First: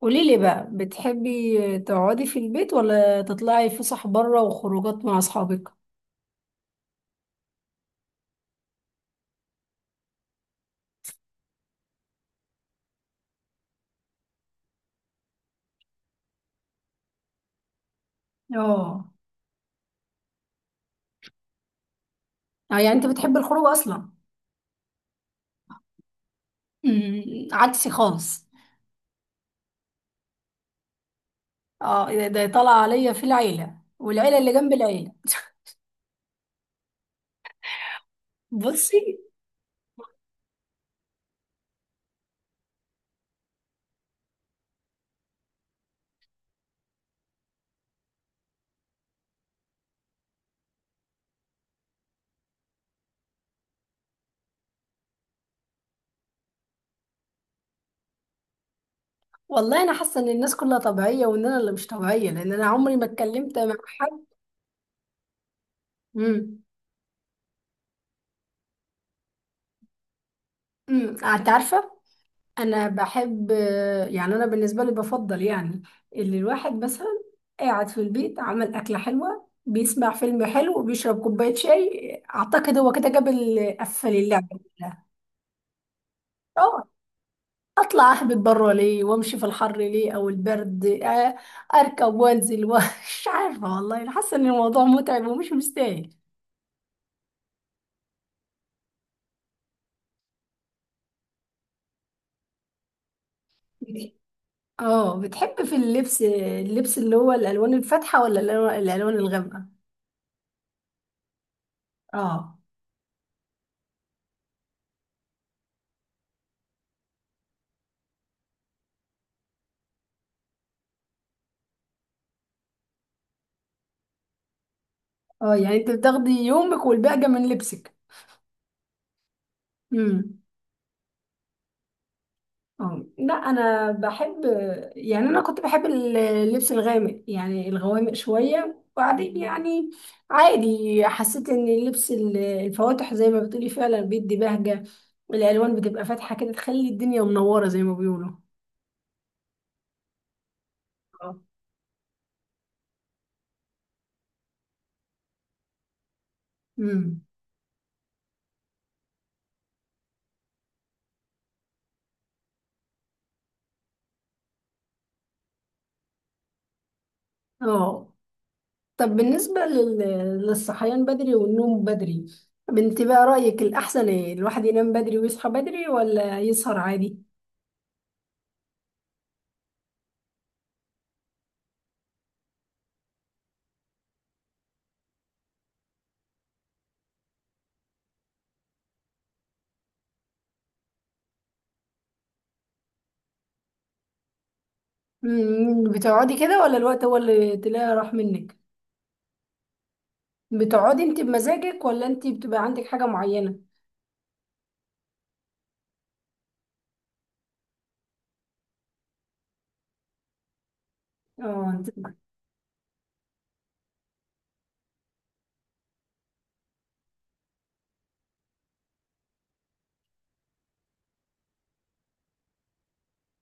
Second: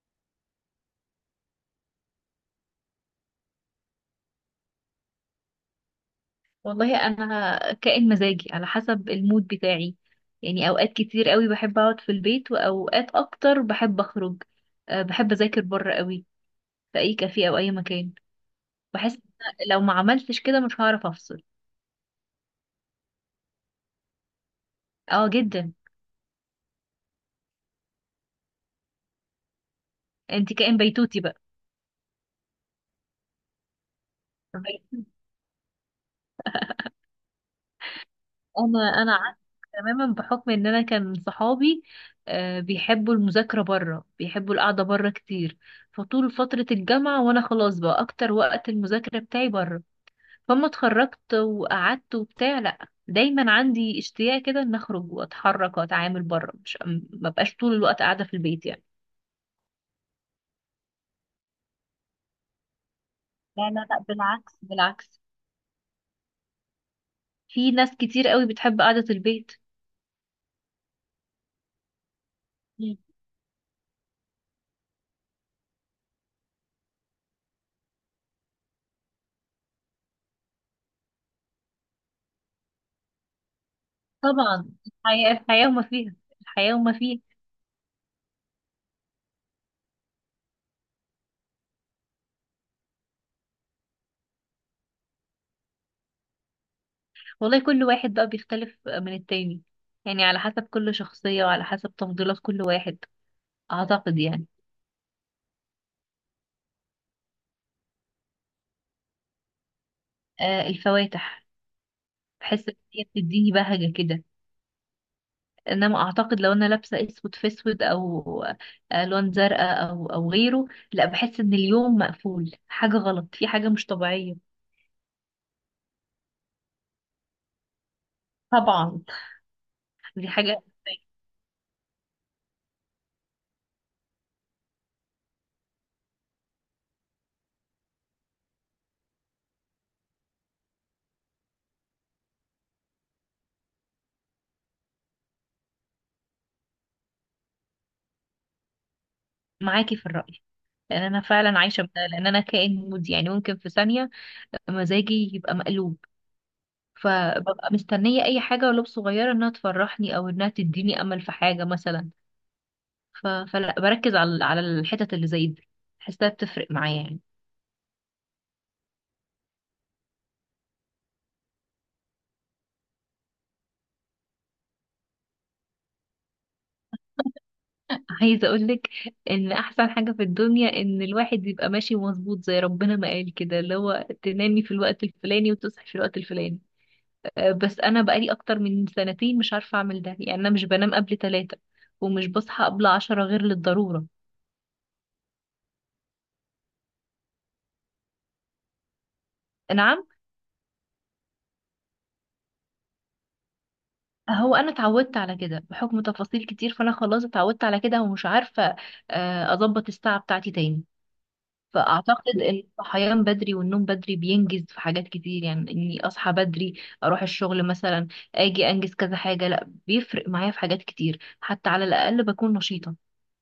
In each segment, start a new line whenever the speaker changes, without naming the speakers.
قولي لي بقى بتحبي تقعدي في البيت ولا تطلعي فسح بره وخروجات مع اصحابك؟
والله انا كائن مزاجي على حسب المود بتاعي. يعني اوقات كتير قوي بحب اقعد في البيت واوقات اكتر بحب اخرج. بحب اذاكر بره قوي في اي كافيه او اي مكان.
اه.
بحس إن أنا لو ما عملتش كده مش هعرف افصل.
آه، يعني انت بتحبي الخروج اصلا.
اه، جدا.
أمم، عكسي خالص.
انت كائن بيتوتي بقى.
اه، إيه، ده طلع عليا في العيله والعيله اللي جنب العيله. بصي،
انا عكس تماما، بحكم ان انا كان صحابي بيحبوا المذاكره بره، بيحبوا القعده بره كتير. فطول فتره الجامعه وانا خلاص بقى اكتر وقت المذاكره بتاعي بره. فما اتخرجت وقعدت وبتاع، لا، دايما عندي اشتياق كده ان اخرج واتحرك واتعامل بره. مش، ما بقاش طول الوقت قاعده في البيت يعني.
والله انا حاسه ان الناس كلها طبيعيه وان انا اللي مش طبيعيه لان انا عمري ما اتكلمت
لا
مع
لا لا،
حد.
بالعكس بالعكس.
امم
في ناس كتير قوي بتحب قعده البيت.
انت عارفه، انا
مم.
بحب، يعني انا بالنسبه لي بفضل، يعني اللي الواحد مثلا قاعد في البيت، عمل اكله حلوه، بيسمع فيلم حلو وبيشرب كوبايه شاي، اعتقد هو كده جاب قفل اللعبه
طبعا
كلها.
الحياه وما فيها، الحياه
اه،
وما فيها.
اطلع اهبط بره ليه؟ وامشي في الحر ليه او البرد؟ اركب وانزل ومش عارفه، والله أنا حاسه ان الموضوع متعب ومش مستاهل.
والله كل واحد بقى بيختلف من التاني، يعني على حسب كل شخصيه وعلى حسب تفضيلات كل واحد، اعتقد يعني.
اه، بتحب في اللبس اللي هو الالوان الفاتحه ولا الألوان الغامقه؟
آه، الفواتح.
اه
بحس ان هي بتديني بهجه كده. انما اعتقد لو انا لابسه اسود في اسود او الوان زرقاء او غيره، لا، بحس ان اليوم مقفول، حاجه غلط، في حاجه مش طبيعيه.
اه يعني انت بتاخدي يومك والباقي من لبسك.
طبعا. دي
امم.
حاجه.
اه لا، انا بحب، يعني انا كنت بحب اللبس الغامق، يعني الغوامق شويه، وبعدين يعني عادي. حسيت ان اللبس الفواتح زي ما بتقولي فعلا بيدي بهجه، الالوان بتبقى فاتحه كده تخلي الدنيا منوره زي ما بيقولوا.
معاكي في الراي، لان انا
اه.
فعلا عايشه بده، لان انا كائن مودي، يعني ممكن في ثانيه مزاجي يبقى مقلوب.
امم.
فببقى مستنيه اي حاجه ولو صغيره انها تفرحني او انها تديني امل في حاجه مثلا. فلا بركز على الحتت اللي زي دي، بحسها بتفرق معايا يعني.
اه، طب بالنسبه للصحيان بدري والنوم بدري، بنت بقى رايك الاحسن ايه؟ الواحد ينام بدري ويصحى بدري ولا يسهر عادي؟
عايزة اقولك ان احسن حاجة في الدنيا ان الواحد يبقى ماشي مظبوط، زي ربنا ما قال كده، اللي هو تنامي في الوقت الفلاني وتصحي في الوقت الفلاني. بس انا بقالي اكتر من 2 سنين مش عارفة اعمل ده، يعني انا مش بنام قبل 3 ومش بصحى قبل 10 غير للضرورة.
بتقعدي كده ولا الوقت هو اللي تلاقي راح منك؟
نعم.
بتقعدي انت بمزاجك ولا انت بتبقى عندك حاجة معينة؟
هو انا اتعودت على كده بحكم تفاصيل كتير، فانا خلاص اتعودت على كده ومش عارفة اظبط الساعة بتاعتي تاني.
اه،
فأعتقد إن الصحيان بدري والنوم بدري بينجز في حاجات كتير. يعني إني أصحى بدري، أروح الشغل مثلا، أجي أنجز كذا حاجة، لأ، بيفرق معايا في حاجات كتير، حتى على الأقل بكون نشيطة.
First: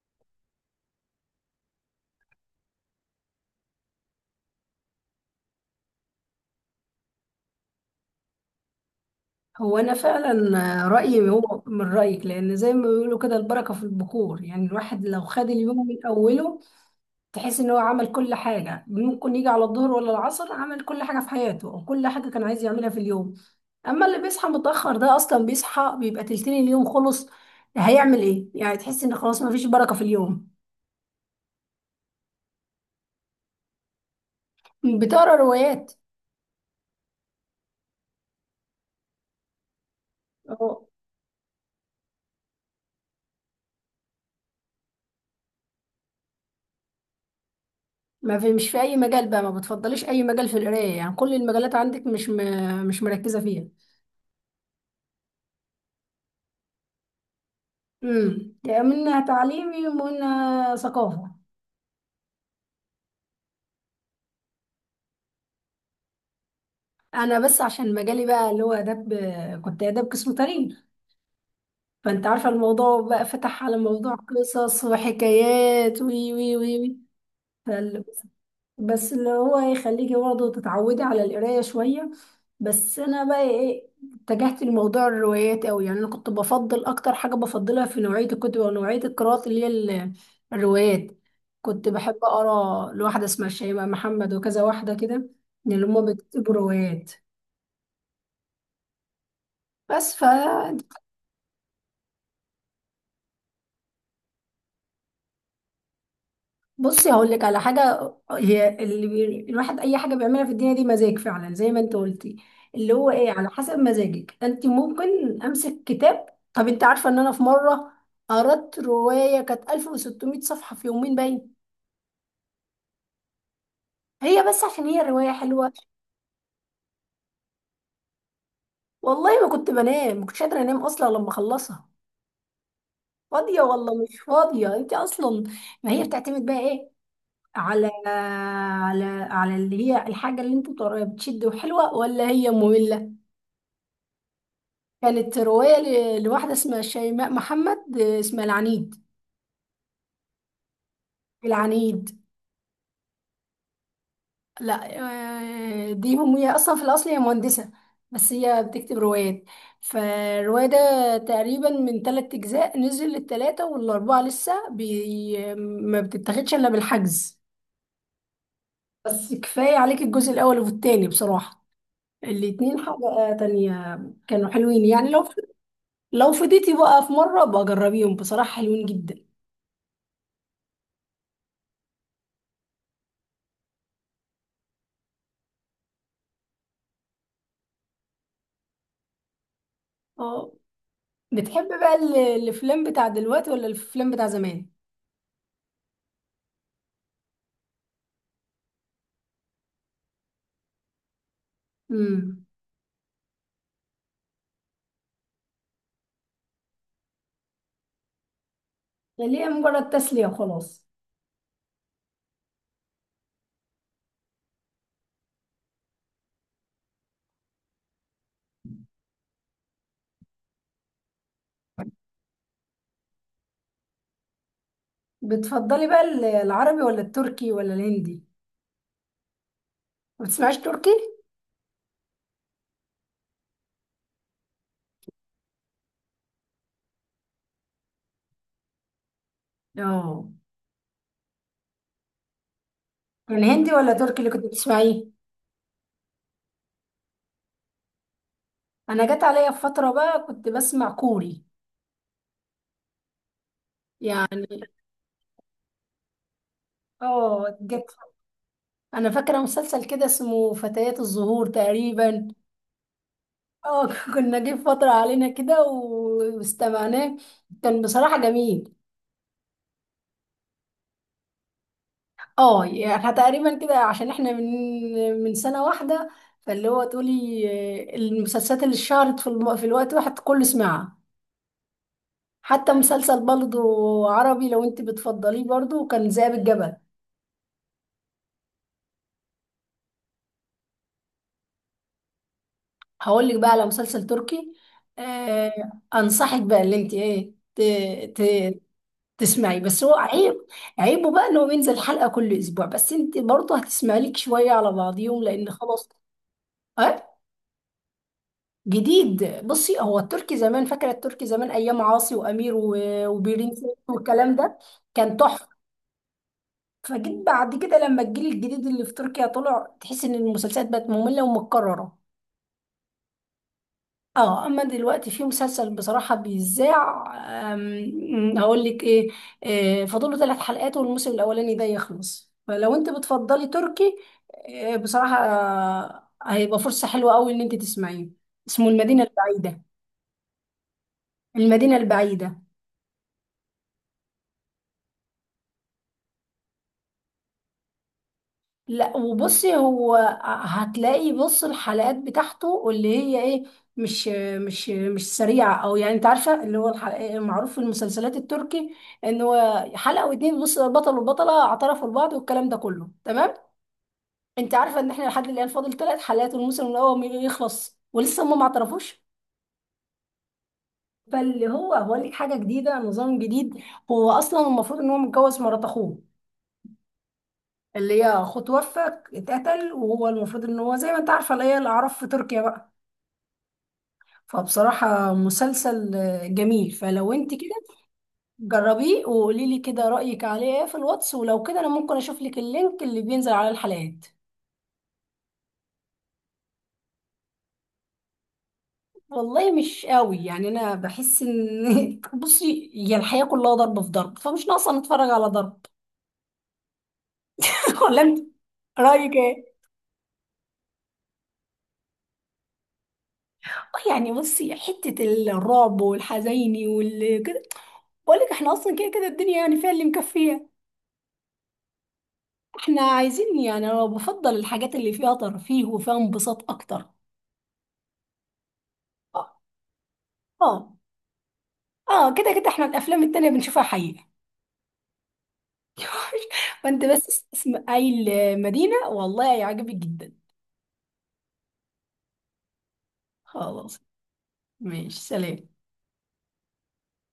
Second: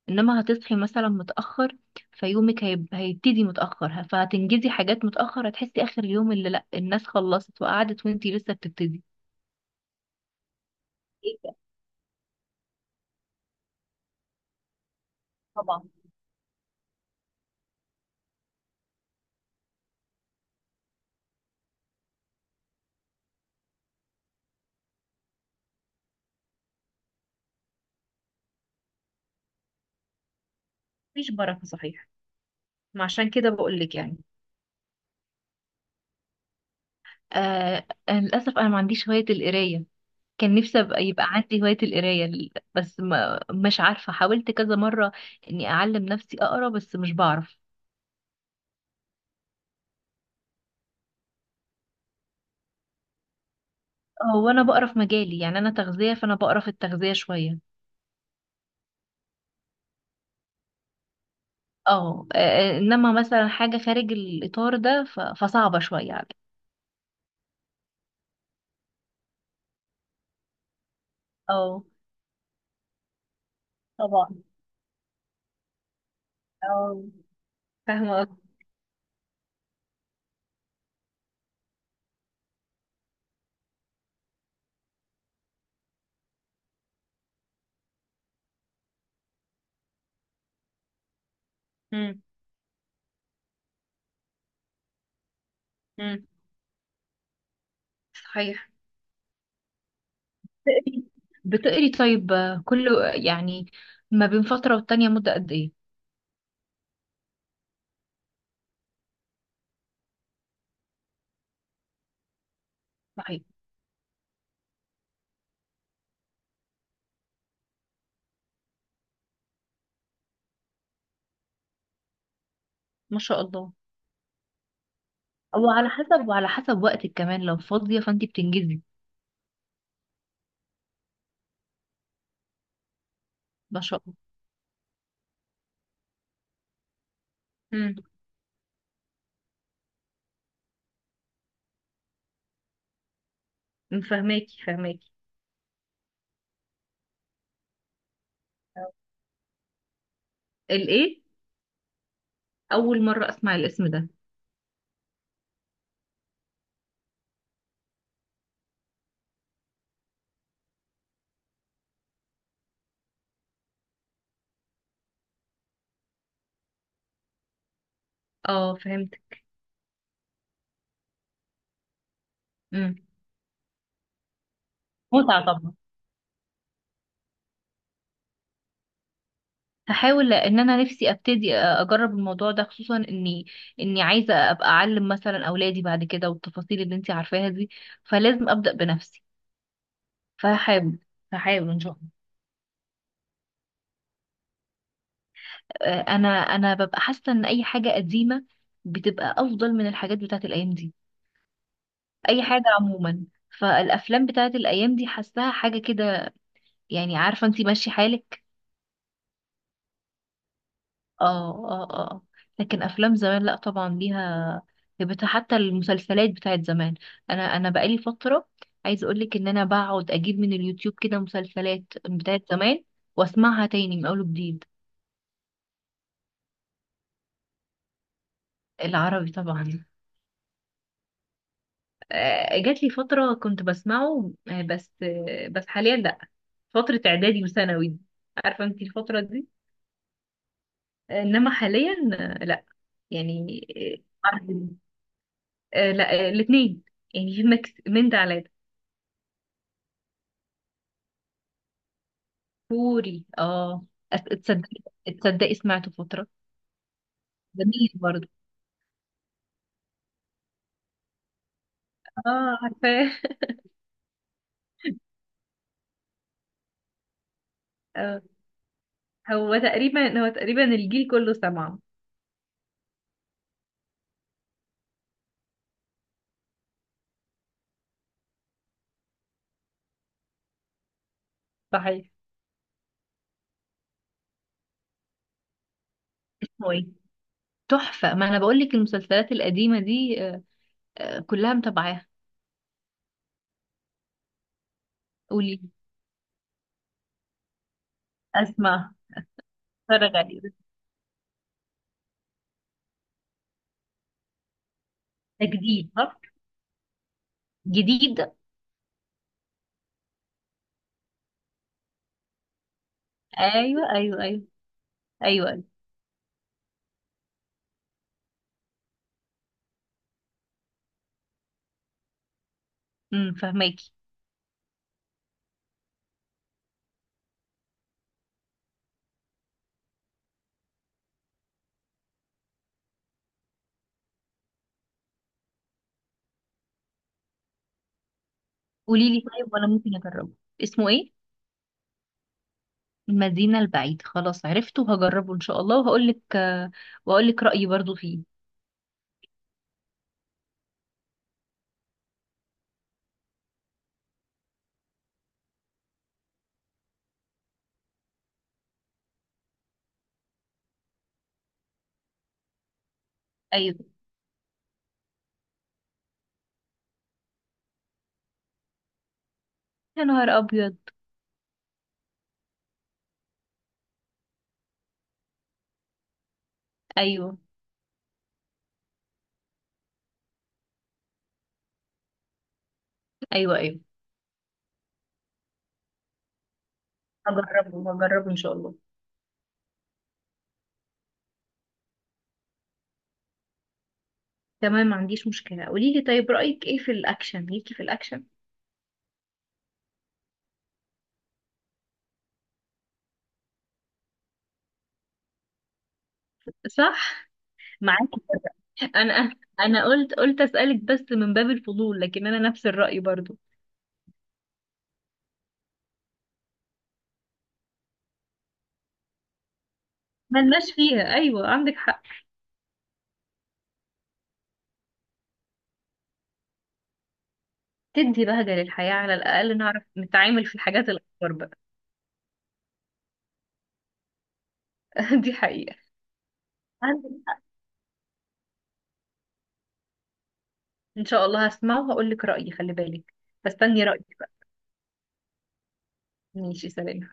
إنما هتصحي مثلا متأخر، فيومك هيبتدي متأخر، فهتنجزي حاجات متأخر، هتحسي آخر اليوم اللي لأ، الناس خلصت وقعدت وإنتي لسه بتبتدي.
هو انا فعلا رأيي
إيه ده؟
هو من رأيك، لان زي ما بيقولوا كده البركة في البخور، يعني الواحد لو خد
طبعا.
اليوم من اوله تحس ان هو عمل كل حاجة، ممكن يجي على الظهر ولا العصر عمل كل حاجة في حياته او كل حاجة كان عايز يعملها في اليوم. اما اللي بيصحى متأخر ده اصلا بيصحى بيبقى تلتين اليوم خلص، هيعمل ايه؟ يعني تحس ان خلاص ما فيش بركة في اليوم.
مفيش بركة صحيح، ما عشان كده بقولك يعني.
بتقرا روايات؟
آه، للأسف أنا ما عنديش هواية القراية. كان نفسي
اه،
ابقى يبقى عندي هواية القراية، بس ما، مش عارفة، حاولت كذا مرة اني اعلم نفسي اقرا بس مش بعرف.
ما في مش في اي مجال بقى ما بتفضليش اي مجال في القرايه؟ يعني كل المجالات عندك، مش مركزه فيها.
هو انا بقرا في مجالي، يعني انا تغذية فانا بقرا في التغذية شوية.
امم، يعني منها تعليمي ومنها ثقافه.
انما مثلا حاجة خارج الاطار ده فصعبة شوية عليا.
انا بس عشان مجالي بقى اللي هو اداب، كنت اداب قسم تاريخ،
اه.
فانت عارفه الموضوع بقى فتح على موضوع
طبعا.
قصص وحكايات، وي وي وي وي.
اه. فاهمة قصدي.
بس اللي هو يخليكي برضه تتعودي على القراية شوية. بس أنا بقى إيه، اتجهت لموضوع الروايات أوي، يعني أنا كنت بفضل أكتر حاجة بفضلها في نوعية الكتب أو نوعية القراءات اللي هي الروايات. كنت بحب
امم.
أقرأ لواحدة اسمها شيماء محمد وكذا واحدة كده من اللي هما
امم.
بيكتبوا روايات.
صحيح.
بس
بتقري بتقري طيب، كل، يعني، ما بين فترة والتانية مدة قد ايه؟
بصي، هقول لك على حاجه، هي اللي الواحد اي حاجه بيعملها في الدنيا دي مزاج فعلا زي ما انت قلتي، اللي هو ايه
صحيح.
على حسب مزاجك انت ممكن امسك كتاب. طب انت عارفه ان انا في مره قرأت روايه كانت 1600 صفحه في يومين باين،
ما شاء الله.
هي بس عشان هي روايه حلوه.
وعلى حسب وقتك كمان، لو فاضية فانتي بتنجزي.
والله ما كنت بنام، ما كنتش قادره انام اصلا لما اخلصها. فاضيه
ما
والله؟
شاء
مش
الله.
فاضيه انت اصلا. ما هي بتعتمد بقى ايه، على
امم،
على اللي هي الحاجه اللي انت بتقراها بتشد وحلوه ولا هي ممله.
فهماكي.
كانت رواية لواحدة اسمها شيماء محمد، اسمها العنيد.
الايه؟
العنيد.
اول مره اسمع الاسم ده.
لا، دي هم هي أصلا في الأصل هي مهندسة بس هي بتكتب روايات. فالرواية ده تقريبا من 3 أجزاء، نزل التلاتة والأربعة لسه بي، ما بتتاخدش إلا بالحجز.
اه،
بس
فهمتك.
كفاية عليك الجزء الأول والتاني بصراحة، الاتنين
امم.
حاجة تانية. كانوا حلوين، يعني لو
متعة طبعا.
فضيتي بقى في مرة بجربيهم، بصراحة حلوين جدا.
هحاول ان انا نفسي ابتدي اجرب الموضوع ده، خصوصا اني عايزة ابقى اعلم مثلا اولادي بعد كده، والتفاصيل اللي انتي عارفاها دي، فلازم ابدأ بنفسي.
اه،
فهحاول.
بتحب
هحاول ان شاء
بقى
الله.
الافلام بتاع دلوقتي ولا الافلام بتاع زمان؟
انا ببقى حاسة ان اي حاجة قديمة بتبقى افضل من الحاجات بتاعت الايام دي، اي
امم،
حاجه عموما. فالافلام بتاعت الايام دي حاساها حاجه كده، يعني، عارفه انتي، ماشي حالك.
اللي هي مجرد تسلية وخلاص.
اه اه اه. لكن افلام زمان، لا، طبعا ليها هيبتها. حتى المسلسلات بتاعت زمان، انا بقالي فتره عايزه اقولك ان انا بقعد اجيب من اليوتيوب كده مسلسلات بتاعت زمان واسمعها تاني من اول وجديد.
بتفضلي بقى العربي ولا التركي ولا الهندي؟
العربي طبعا.
ما بتسمعيش تركي؟
آه، جات لي فتره كنت بسمعه، بس حاليا لا. فتره اعدادي وثانوي، عارفه انتي الفتره دي.
اه،
انما حاليا، لا،
يعني
يعني،
هندي ولا تركي
آه،
اللي كنت
عربي.
بتسمعيه؟
آه، لا، آه، الاثنين، يعني في ميكس من ده على ده.
انا جت عليا في فترة بقى كنت بسمع كوري،
كوري، اه. أس-
يعني.
تصدقي تصدقي سمعته فترة،
اه،
جميل
جت.
برضه.
انا فاكرة مسلسل كده اسمه فتيات الزهور تقريبا.
اه، عارفاه.
اه كنا جه فترة علينا كده واستمعناه، كان
آه.
بصراحة جميل.
هو تقريبا الجيل كله سمعه.
اه، يعني احنا تقريبا كده عشان احنا من سنة واحدة، فاللي هو تقولي آه، المسلسلات اللي اتشهرت في في الوقت واحد كله سمعها.
صحيح.
حتى مسلسل برضه عربي لو انت بتفضليه برضه كان ذئاب
هو
الجبل.
إيه؟ تحفة. ما انا بقول لك المسلسلات القديمة دي، كلها متابعاها.
هقول لك بقى على مسلسل تركي.
قولي.
آه انصحك بقى اللي انت ايه ت...
اسمع.
تسمعي، بس هو
اتفرج عليه
عيب.
ده.
عيبه بقى ان هو بينزل حلقة كل اسبوع، بس انت برضه هتسمعي لك شوية على بعضيهم لان خلاص.
جديد صح؟
اه
جديد.
جديد. بصي، هو التركي زمان، فاكره التركي زمان ايام عاصي وامير وبيرين
ايوه
سيف
ايوه
والكلام
ايوه.
ده، كان تحفه.
ايوه، أيوة.
فجيت بعد كده لما الجيل الجديد اللي في تركيا طلع تحس ان المسلسلات بقت ممله ومتكرره.
امم، فهماكي.
اه، اما دلوقتي في مسلسل بصراحه بيذاع، هقول لك ايه، فاضله 3 حلقات والموسم الاولاني ده يخلص، فلو انت بتفضلي تركي، بصراحه هيبقى فرصه حلوه قوي ان انت تسمعيه. اسمه المدينه
قولي لي، طيب
البعيده.
وانا ممكن اجربه، اسمه ايه؟
المدينه البعيده.
المدينة البعيدة، خلاص عرفته، هجربه ان شاء الله وهقول لك رأيي برضو فيه.
لا وبصي، هو هتلاقي، بص، الحلقات بتاعته اللي هي ايه، مش مش سريعة، او يعني انت عارفة اللي هو الحلقة معروف في المسلسلات التركي ان هو حلقة واتنين بص البطل والبطلة اعترفوا لبعض والكلام ده كله، تمام.
ايوه.
انت عارفة ان احنا لحد الان فاضل 3 حلقات والموسم الاول يخلص ولسه هم ما اعترفوش.
يا نهار ابيض.
فاللي هو هو ليه حاجة جديدة، نظام جديد. هو اصلا المفروض ان هو متجوز مرات اخوه،
ايوه
اللي هي اخوه توفى، اتقتل، وهو المفروض ان هو زي ما انت عارفه اللي هي الاعراف في تركيا بقى.
ايوه ايوه.
فبصراحة مسلسل جميل، فلو انت كده
هجربه هجربه ان شاء الله.
جربيه وقولي لي كده رأيك عليه ايه في الواتس، ولو كده انا ممكن اشوف لك اللينك اللي بينزل على الحلقات.
تمام، ما عنديش مشكلة. قولي لي، طيب رأيك ايه في الاكشن؟ ليكي في الاكشن.
والله مش قوي، يعني انا بحس ان بصي، هي الحياة كلها ضرب في ضرب، فمش ناقصة نتفرج على ضرب.
صح.
ولا انت
معاكي.
رأيك
انا
ايه؟
انا قلت اسألك بس من باب الفضول، لكن انا نفس الرأي برضو.
اه، يعني بصي، حتة الرعب والحزيني والكده، بقول لك احنا اصلا كده كده الدنيا يعني فيها اللي مكفيه.
ملناش فيها، ايوه عندك حق.
احنا عايزين، يعني انا بفضل الحاجات اللي فيها ترفيه وفيها انبساط اكتر.
تدي بهجة للحياة، على الاقل نعرف نتعامل في
اه.
الحاجات الاكبر بقى.
اه، كده كده احنا الافلام التانية بنشوفها حقيقة.
دي حقيقة.
فانت
عندك.
بس اسم اي المدينة، والله هيعجبك جدا.
ان شاء الله هسمعه وهقول لك رأيي، خلي بالك.
خلاص،
فاستني رأيك بقى.
ماشي سلام.
ماشي، سلام.